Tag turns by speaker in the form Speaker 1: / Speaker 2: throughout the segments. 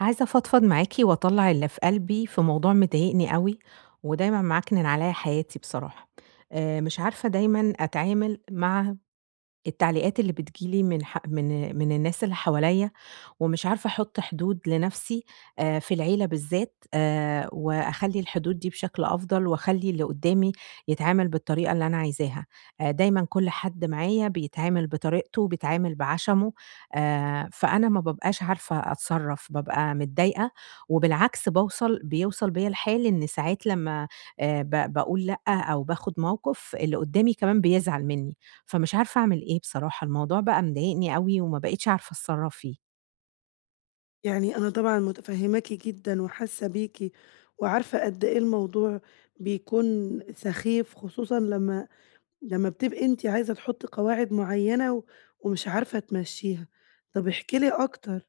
Speaker 1: عايزة أفضْفض معاكِ وأطَلّع اللي في قلبي في موضوع مضايقني أوي، ودايمًا معكْنِن عليَّّ حياتي بصراحة. آآ مش عارفة دايمًا أتعامل مع التعليقات اللي بتيجي لي من ح من من الناس اللي حواليَّ، ومش عارفة أحُط حدود لنَفْسي آآ في العيلة بالذات، آآ وأخلّي الحدود دي بشكل أفضل، وأخَلّي اللي قُدّامي يتعامل بالطريقة اللي أنا عايزاها. آآ دايمًا كل حد معايا بيتعامل بطريقته، وبيتعامل بعَشَمُه، آآ فأنا ما بابقاش عارفة أتْصرّف، بابقى متضايقة، وبالعكس باوْصل بيوْصل بيَّ الحال إن ساعات لمّا آآ ب باقول لأ، أو باخد موقف، اللي قُدّامي كمان بيزعل مني فمش عارفة أعمل إيه بصراحة، الموضوع بقى مضايقني أوي وما بقيتش عارفة أتْصَرّف فيه.
Speaker 2: يعني أنا طبعًا مُتفهماكِ جدًا وحاسّة بيكِ وعارفة قدّ إيه الموضوع بيكون سَخيْف، خصوصًا لمّا لمّا بتبقي أنتِ عايزة تحُطّي قواعد معيَّنة، ومش عارفة تمَشّيها. طَب احكِي لي أكتر،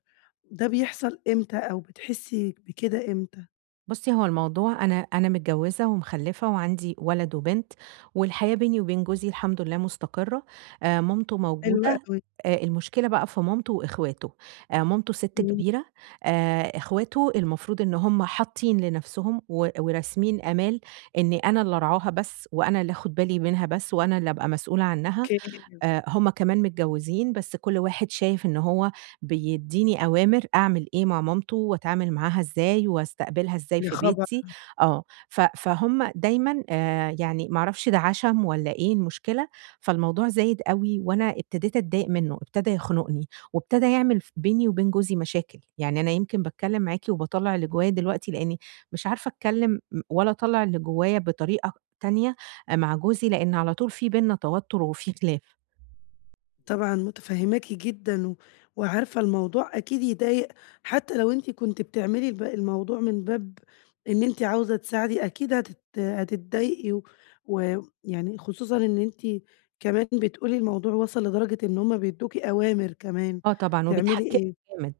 Speaker 2: ده بيحصل إمتى؟ أو بتحسي بكده إمتى؟
Speaker 1: بُصّي، هو الموضوع أنا أنا متجوزة ومخَلَّفة وعندي ولد وبنت، والحياة بيني وبين جوزي الحمد لله مستقرة. آآ، مامتُه
Speaker 2: حلو
Speaker 1: موجودة،
Speaker 2: أوي.
Speaker 1: آآ، المشكلة بقى في مامتُه وإخواتُه. آآ، مامتُه ست
Speaker 2: امم.
Speaker 1: كبيرة، آآ، إخواتُه المفروض إن هُم حاطين لنفسُهُم و وراسمين آمال إن أنا اللي أرعاها بس، وأنا اللي آخد بالي منَها بس، وأنا اللي أبقى مسؤولة عنّها.
Speaker 2: أوكي.
Speaker 1: آآ، هُم كمان متجوزين، بس كُلّ واحد شايف إن هو بيديني أوامر أعمل إيه مع مامتُه، وأتعامل معاها إزاي، وأستقبلها إزاي
Speaker 2: يا
Speaker 1: في
Speaker 2: خبر!
Speaker 1: بيتي، آه، ف فهُم دايمًا آآ، يعني ما أعرَفش ده عَشَم والّا إيه المُشكلة، فالموضوع زايد أوي، وأنا ابتديت أتضايق منه، ابتدى يَخنُقني، وابتدى يعمل ف بيني وبين جوزي مشاكل. يعني أنا يمكن باتكلم معاكِ وباطَلَّع اللي جوايا دلوقتي، لإني مش عارفة أتكلم م ولا أطَلَّع اللي جوايا بطريقة تانية آآ، مع جوزي، لإن على طول في بيننا توتر وفي خلاف.
Speaker 2: طبعًا متفهماكِ جدًا و وعارفة الموضوع أكيد يضايق حتى لو أنتِ كنتِ بتعملي الب الموضوع من باب إن أنتِ عاوزة تساعدي، أكيد هتت هتتضايقي، و ويعني خصوصًا إن أنتِ كمان بتقولي الموضوع وصل لدرجة إن هُم بيدوكِ أوامر كمان
Speaker 1: آه طبعًا،
Speaker 2: تعملي
Speaker 1: وبيتحكّموا
Speaker 2: إيه.
Speaker 1: جامد.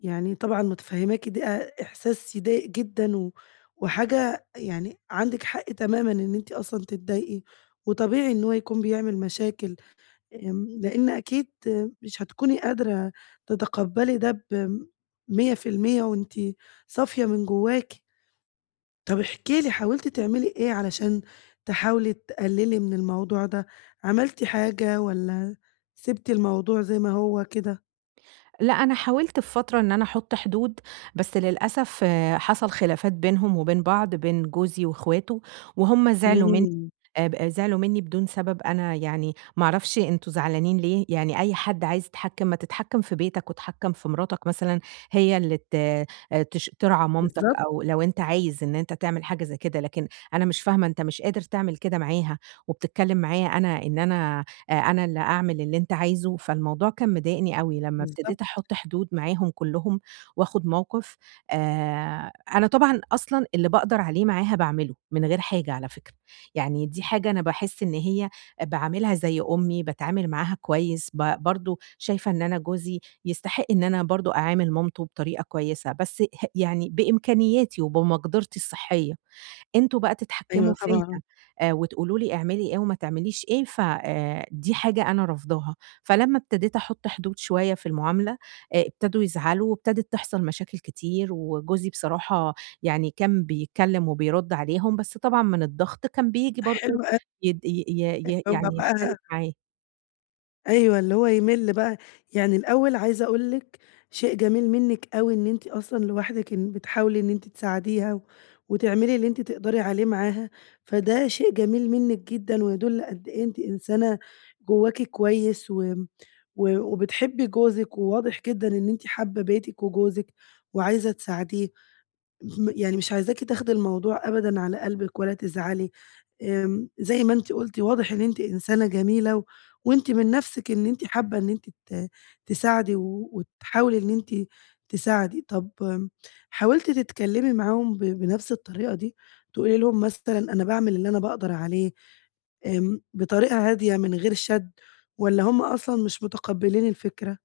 Speaker 2: يعني طبعًا متفهماكِ د أ إحساس يضايق جدًا، و وحاجة يعني عندِك حق تمامًا إن أنتِ أصلًا تتضايقي، وطبيعي إن هو يكون بيعمل مشاكل، آمم، لإن أكيد آآ مش هتكوني قادرة تتقبلي ده ب100% وأنتِ صافية من جواكِ. طَب احكي لي حاولتِ تعملي إيه، علشان تحاولي تقللي من الموضوع ده؟ عملتِ حاجة والّا سبتِ الموضوع زي ما هو كده؟
Speaker 1: لأ، أنا حاولت في فترة إن أنا أحط حدود، بس للأسف حصل خلافات بينهم وبين بعض، بين جوزي وإخواته، وهُم زعلوا من
Speaker 2: امم.
Speaker 1: آب أ زعلوا مني بدون سبب "أنا يعني ما أعرفش أنتم زعلانين ليه؟" يعني أي حد عايز يتحكم "ما تتحكم في بيتك واتحكم في مراتك مثلًا، هي اللي ت آآ تش ترعى مامتك
Speaker 2: بالضبط.
Speaker 1: أو لو أنت عايز إن أنت تعمل حاجة زي كده لكن أنا مش فاهمة أنت مش قادر تعمل كده معاها، وبتتكلم معايا أنا إن أنا آآ، أنا اللي أعمل اللي أنت عايزه" فالموضوع كان مضايقني أوي. لمّا ابتديت
Speaker 2: بالضبط.
Speaker 1: أحُط حدود معاهم كلهم، وآخد موقف آآ، أنا طبعًا أصلًا اللي بأقدر عليه معاها بأعمله من غير حاجة على فكرة، يعني دي حاجة أنا باحس إن هي باعاملها زي أُمّي باتعامل معاها كويس ب برضو شايفة إن أنا جوزي يستحق إن أنا برضو أعامل مامته بطريقة كويسة، بس ه يعني بإمكانياتي وبمقدرتي الصحية. "أنتم بقى
Speaker 2: أيوه
Speaker 1: تتحكموا فيَّ
Speaker 2: طبعًا.
Speaker 1: آآ وتقولوا لي اعملي إيه وما تعمليش إيه ف آآ دي حاجة أنا رافضاها"، فلمّا ابتديت أحُط حدود شوية في المعاملة آآ ابتدوا يزعلوا، وابتدت تحصل مشاكل كتير، وجوزي بصراحة يعني كان بيتكلم وبيرُد عليهم بس طبعًا من الضغط كان بييجي
Speaker 2: حلو
Speaker 1: برضو
Speaker 2: أو
Speaker 1: يد ي ي يعني يختلف
Speaker 2: [unintelligible]
Speaker 1: معايا.
Speaker 2: أيوه، اللي هو يِمِل بقى، يعني الأول عايزة أقول لِك، شيء جميل منِك أوي إن أنتِ أصلًا لوحدِك إن بتحاولي إن أنتِ تساعديها، وتعملي اللي أنتِ تقدَري عليه معاها، فده شيء جميل منِك جدًا ويدُل قد إيه أنتِ إنسانة، جوّاكِ كويّس و و وبتحبّي جوزِك وواضح جدًا إن أنتِ حابّة بيتِك وجوزِك، وعايزة تساعديه، م يعني مش عايزاكِ تاخدي الموضوع أبدًا على قلبِك ولا تزعلي، آمم زي ما أنتِ قُلتِ، واضح إن أنتِ إنسانة جميلة و وأنتِ من نفْسِك إن أنتِ حابّة إن أنتِ ت تساعدي و وتحاولي إن أنتِ تساعدي. طَب حاولتِ تتكلّمي معاهم ب بنفْس الطريقة دي، تقولي لي لهم مثلًا أنا باعمل اللي أنا باقدَر عليه، آمم، بطريقة هادية من غير شَد، والّا هُم أصلًا مش متقبّلين الفكرة؟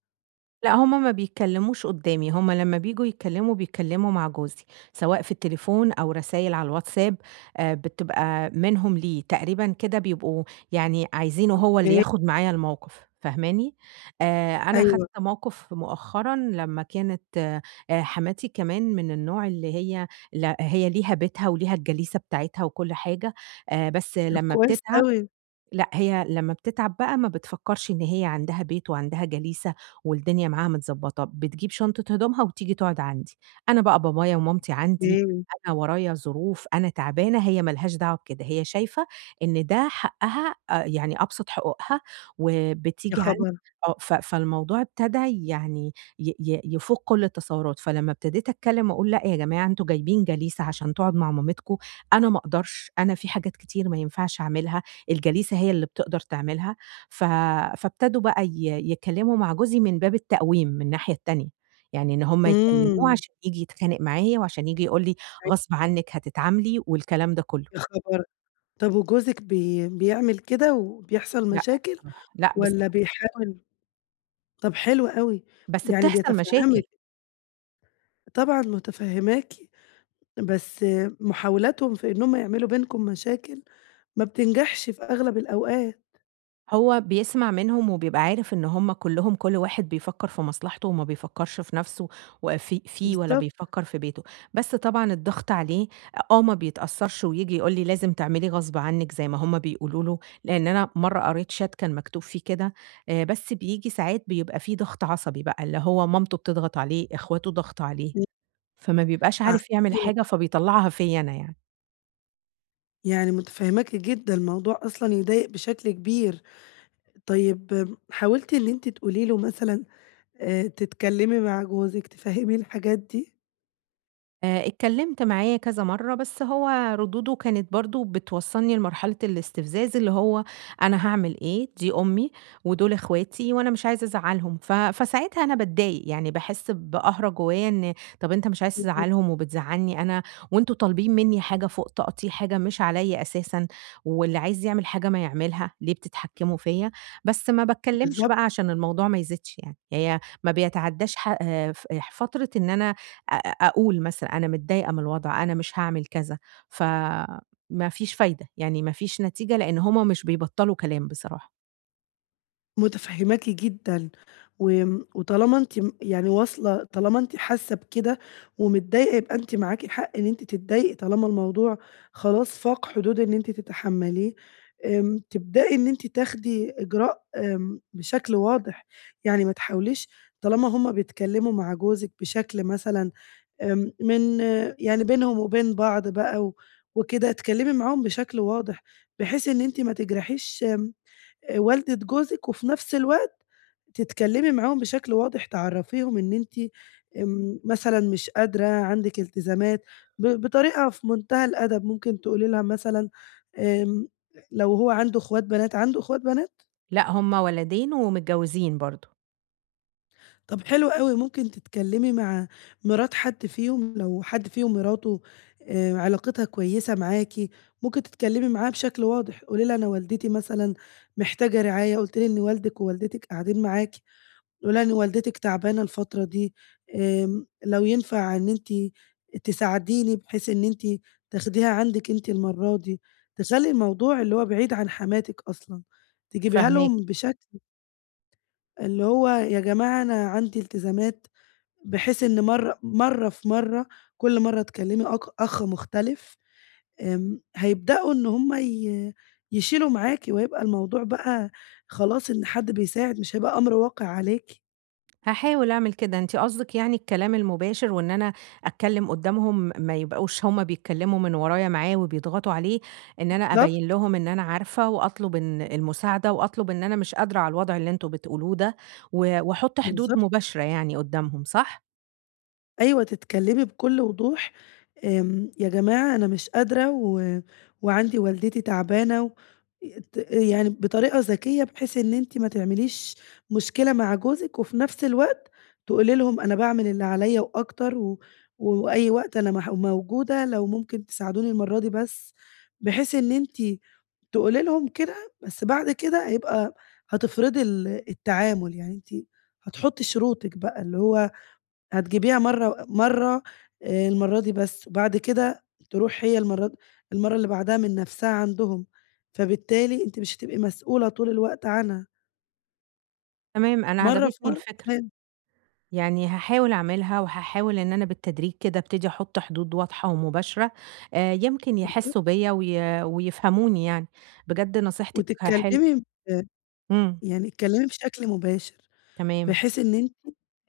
Speaker 1: لأ هُم ما بيتكلّموش قُدّامي، هُم لمّا بييجوا يتكلّموا بيتكلّموا مع جوزي، سواء في التليفون أو رسايل على الواتساب، آآ بتبقى منهم ليه، تقريبًا كده بيبقوا يعني عايزينه هو اللي
Speaker 2: أوكي.
Speaker 1: ياخد معايا الموقِف، فاهماني، آآ أنا خَدت
Speaker 2: أيوه.
Speaker 1: موقِف مؤخرًا لمّا كانت آآ، حماتي كمان من النوع اللي هي، لأ هي ليها بيتها وليها الجليسة بتاعتها وكلّ حاجة، آآ بس
Speaker 2: طب
Speaker 1: لمّا
Speaker 2: كويس
Speaker 1: بتتعَب،
Speaker 2: أوي.
Speaker 1: لأ هي لمّا بتتعب بقى ما بتفكّرش إن هي عندها بيت وعندها جليسة، والدنيا معاها متضبّطة، بتجيب شنطة هدومها وتيجي تقعُد عندي، أنا بقى بابايا ومامتي عندي،
Speaker 2: أوكي.
Speaker 1: أنا ورايا ظروف، أنا تعبانة، هي ما لهاش دعوة بكده، هي شايفة إن ده حقّها آآ، يعني أبسَط حقوقها،
Speaker 2: يا
Speaker 1: وبتيجي عندي،
Speaker 2: خبر!
Speaker 1: آه ف فالموضوع ابتدى يعني ي ي يفُوق كلّ التصوُّرات، فلمّا ابتديت أتكلّم وأقول لأ يا جماعة أنتم جايبين جليسة عشان تقعُد مع مامتكم، أنا ما أقدَرش، أنا في حاجات كتير ما ينفَعش أعملها، الجليسة هي اللي بتقدَر تعملها، ف فابتدوا بقى ي يتكلّموا مع جوزي من باب التقويم من الناحية التانية، يعني إن هُم يكلّموه
Speaker 2: امم.
Speaker 1: عشان ييجي يتخانق معايا وعشان ييجي يقول لي،
Speaker 2: أيوه.
Speaker 1: غصْب عنِك هتتعاملي والكلام ده كلّه.
Speaker 2: يا خبر، طَب وجوزك بي بيعمل كده وبيحصَل
Speaker 1: لأ
Speaker 2: مشاكل،
Speaker 1: بصراحة، لأ
Speaker 2: والّا
Speaker 1: بصراحة.
Speaker 2: بيحاول؟ طَب حلو أوي،
Speaker 1: بس
Speaker 2: يعني
Speaker 1: بتحصَل مشاكل.
Speaker 2: بيتفهّمِك. طبعًا مُتفهّماكِ، بس محاولاتهم في إن هُم يعملوا بينكم مشاكل، ما بتنجَحش في أغلب الأوقات.
Speaker 1: هو بيسمع منهم وبيبقى عارف إن هُم كلّهم كُلّ واحد بيفكّر في مصلحته وما بيفكّرش في نَفْسه وفي فيه ولا
Speaker 2: بالضبط.
Speaker 1: بيفكّر في بيته، بس طبعًا الضغط عليه أ آه ما بيتأثّرش وييجي يقول لي لازم تعملي غصب عنِّك زي ما هُم بيقولوا له، لإن أنا مَرّة قريت chat كان مكتوب فيه كده، آآ، بس بييجي ساعات بيبقى فيه ضغط عصبي بقى اللي هو مامته بتضغط عليه، إخواته ضغط عليه،
Speaker 2: إمم.
Speaker 1: فما بيبقاش عارف يعمل
Speaker 2: عرّفتيه
Speaker 1: حاجة
Speaker 2: بقى.
Speaker 1: فبيطلّعها فيّا أنا يعني.
Speaker 2: يعني متفهماكِ جدًا، الموضوع أصلًا يضايق بشكل كبير، طيب م حاولتِ إن أنتِ تقولي له مثلًا آآ، تتكلمي مع جوزِك تفهّميه الحاجات دي؟
Speaker 1: آآ، اتكلمت معاه كذا مَرّة بس هو ردوده كانت برضو بتوصّلني لمرحلة الاستفزاز، اللي هو "أنا هاعمل إيه؟ دي أمي ودُول إخواتي وأنا مش عايز ازعّلهم"، ف فساعتها أنا باتضايق يعني باحس بقهرة جوّايا إن طَب أنت مش عايز
Speaker 2: [unintelligible]
Speaker 1: تزعلهم وبتزعلني أنا وأنتم طالبين منّي حاجة فوق طاقتي، حاجة مش عليَّ أساسًا، واللي عايز يعمل حاجة ما يعملها، ليه بتتحكموا فيَّا بس ما باتكلمش
Speaker 2: بالضبط.
Speaker 1: بقى عشان الموضوع ما يزيدش يعني، هي ما بيتعداش ح آآ، ف أح فترة إن أنا أ أ أقول مثلًا أنا متضايقة من الوضع أنا مش هاعمل كذا، فما فيش فايدة، يعني ما فيش نتيجة لإن هُم مش بيبطّلوا كلام بصراحة.
Speaker 2: متفهّماكِ جدًا، و آمم وطالما أنتِ م يعني واصلة، طالما أنتِ حاسّة بكده ومتضايقة يبقى أنتِ معاكِ حَق إن أنتِ تتضايقي طالما الموضوع خلاص فاق حدود إن أنتِ تتحملّيه. آمم تبدئي إن أنتِ تاخدي إجراء، آمم بشكل واضح، يعني ما تحاوليش طالما هُم بيتكلّموا مع جوزِك بشكل مثلًا، آمم من يعني بينهُم وبين بعض بقى و وكده، اتكلّمي معاهم بشكل واضح، بحيث إن أنتِ ما تِجرَحيش آمم، والَدة جوزِك، وفي نفْس الوقت تتكلّمي معاهم بشكل واضح تعرّفيهُم إن أنتِ آمم، مثلًا مش قادرة، عندِك التزامات، ب بطريقة في مُنتهى الأدب، ممكن تقولي ليها مثلًا آمم لو هو عندُه إخوات بنات، عندُه إخوات بنات؟
Speaker 1: لأ، هُم ولدين ومتجوّزين برضه.
Speaker 2: طَب حلو أوي، ممكن تتكلّمي مع مرات حد فيهُم، لو حد فيهُم مراتُه آآ علاقتها كويسة معاكِ، ممكن تتكلّمي معاها بشكل واضح. قولي ليها أنا والدتي مثلًا محتاجة رعاية، قُلتِ لي إن والدِك ووالدتِك قاعدين معاكِ. قولي ليها إن والدتِك تعبانة الفترة دي، آمم لو ينفَع إن أنتِ تساعديني بحيث إن أنتِ تاخديها عندِك أنتِ المَرّة دي. تخَلّي الموضوع اللي هو بعيد عن حماتِك أصلًا. تجيبيها
Speaker 1: فاهماكِ.
Speaker 2: لَهُم بشكل اللي هو يا جماعة أنا عندي التزامات، بحيث إن مَرّة مَرّة في مَرّة كلّ مَرّة تكلّمي أك أخ مختلِف. آمم، هيبدؤوا إن هُم ي يشيلوا معاكِ وهيبقى الموضوع بقى خلاص إن حد بيساعد، مش هيبقى أمْر واقِع عليكِ.
Speaker 1: هاحاول اعمل كده، أنتِ قصدِك يعني الكلام المباشر وإن أنا أتكلّم قدامهم ما يبقوش هُم بيتكلموا من ورايا معاه وبيضغطوا عليه، إن أنا أبيّن
Speaker 2: بالضبط.
Speaker 1: لهم إن أنا عارفة وأطلب إن المساعدة، وأطلب إن أنا مش قادرة على الوضع اللي أنتم بتقولوه ده، و واحُط حدود
Speaker 2: بالضبط.
Speaker 1: مباشرة يعني قدامهم، صح؟
Speaker 2: أيوه تتكلمي بكل وضوح، آمم "يا جماعة أنا مش قادرة و وعندي والدتي تعبانة." ي ت يعني بطريقة ذكية بحيث إن أنتِ ما تعمليش مشكلة مع جوزِك وفي نفس الوقت تقولي لهم: "أنا باعمل اللي عليَّ وأكتر و وأي وقت أنا مـح موجودة لو ممكن تساعدوني المرة دي بس." بحيث إن أنتِ تقولي لهم كده بس بعد كده هيبقى هتفرضي ال التعامل يعني أنتِ هتحطي شروطِك بقى، اللي هو هتجيبيها مرة مرة آآ المرة دي بس، وبعد كده تروح هي المرة المرة اللي بعدها من نفسها عندهم، فبالتالي أنتِ مش هتبقي مسؤولة طول الوقت عنها.
Speaker 1: تمام، أنا
Speaker 2: مرة في
Speaker 1: عجبِتني
Speaker 2: مرة،
Speaker 1: الفكرة.
Speaker 2: تمام.
Speaker 1: يعني هاحاول اعملها وهاحاول إن أنا بالتدريج كده ابتدي أحط حدود واضحة ومباشرة، آآ يمكن
Speaker 2: بالضبط.
Speaker 1: يحِسوا بيّا وي ويفهموني يعني. بجد نصيحتِك حلوة.
Speaker 2: وتتكلمي آآ
Speaker 1: امم.
Speaker 2: يعني اتكلمي بشكل مباشر،
Speaker 1: تمام.
Speaker 2: بحيث إن أنتِ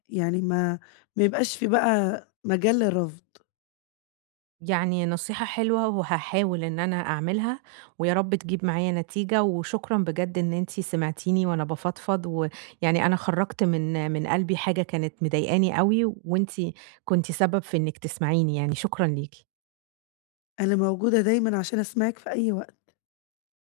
Speaker 2: يعني ما ما يبقاش في بقى مجال للرفض.
Speaker 1: يعني نصيحة حلوة وهاحاول إن أنا اعملها، ويا رب تجيب معايا نتيجة، وشكرًا بجد إن أنتِ سمعتيني وأنا بافضفض، ويعني أنا خرّجت من من قلبي حاجة كانت مضايقاني أوي وأنتِ كنتِ سبب في إنِّك تسمعيني يعني، شكرًا ليكِ.
Speaker 2: أنا موجودة دايمًا عشان أسمعِك في أي وقت.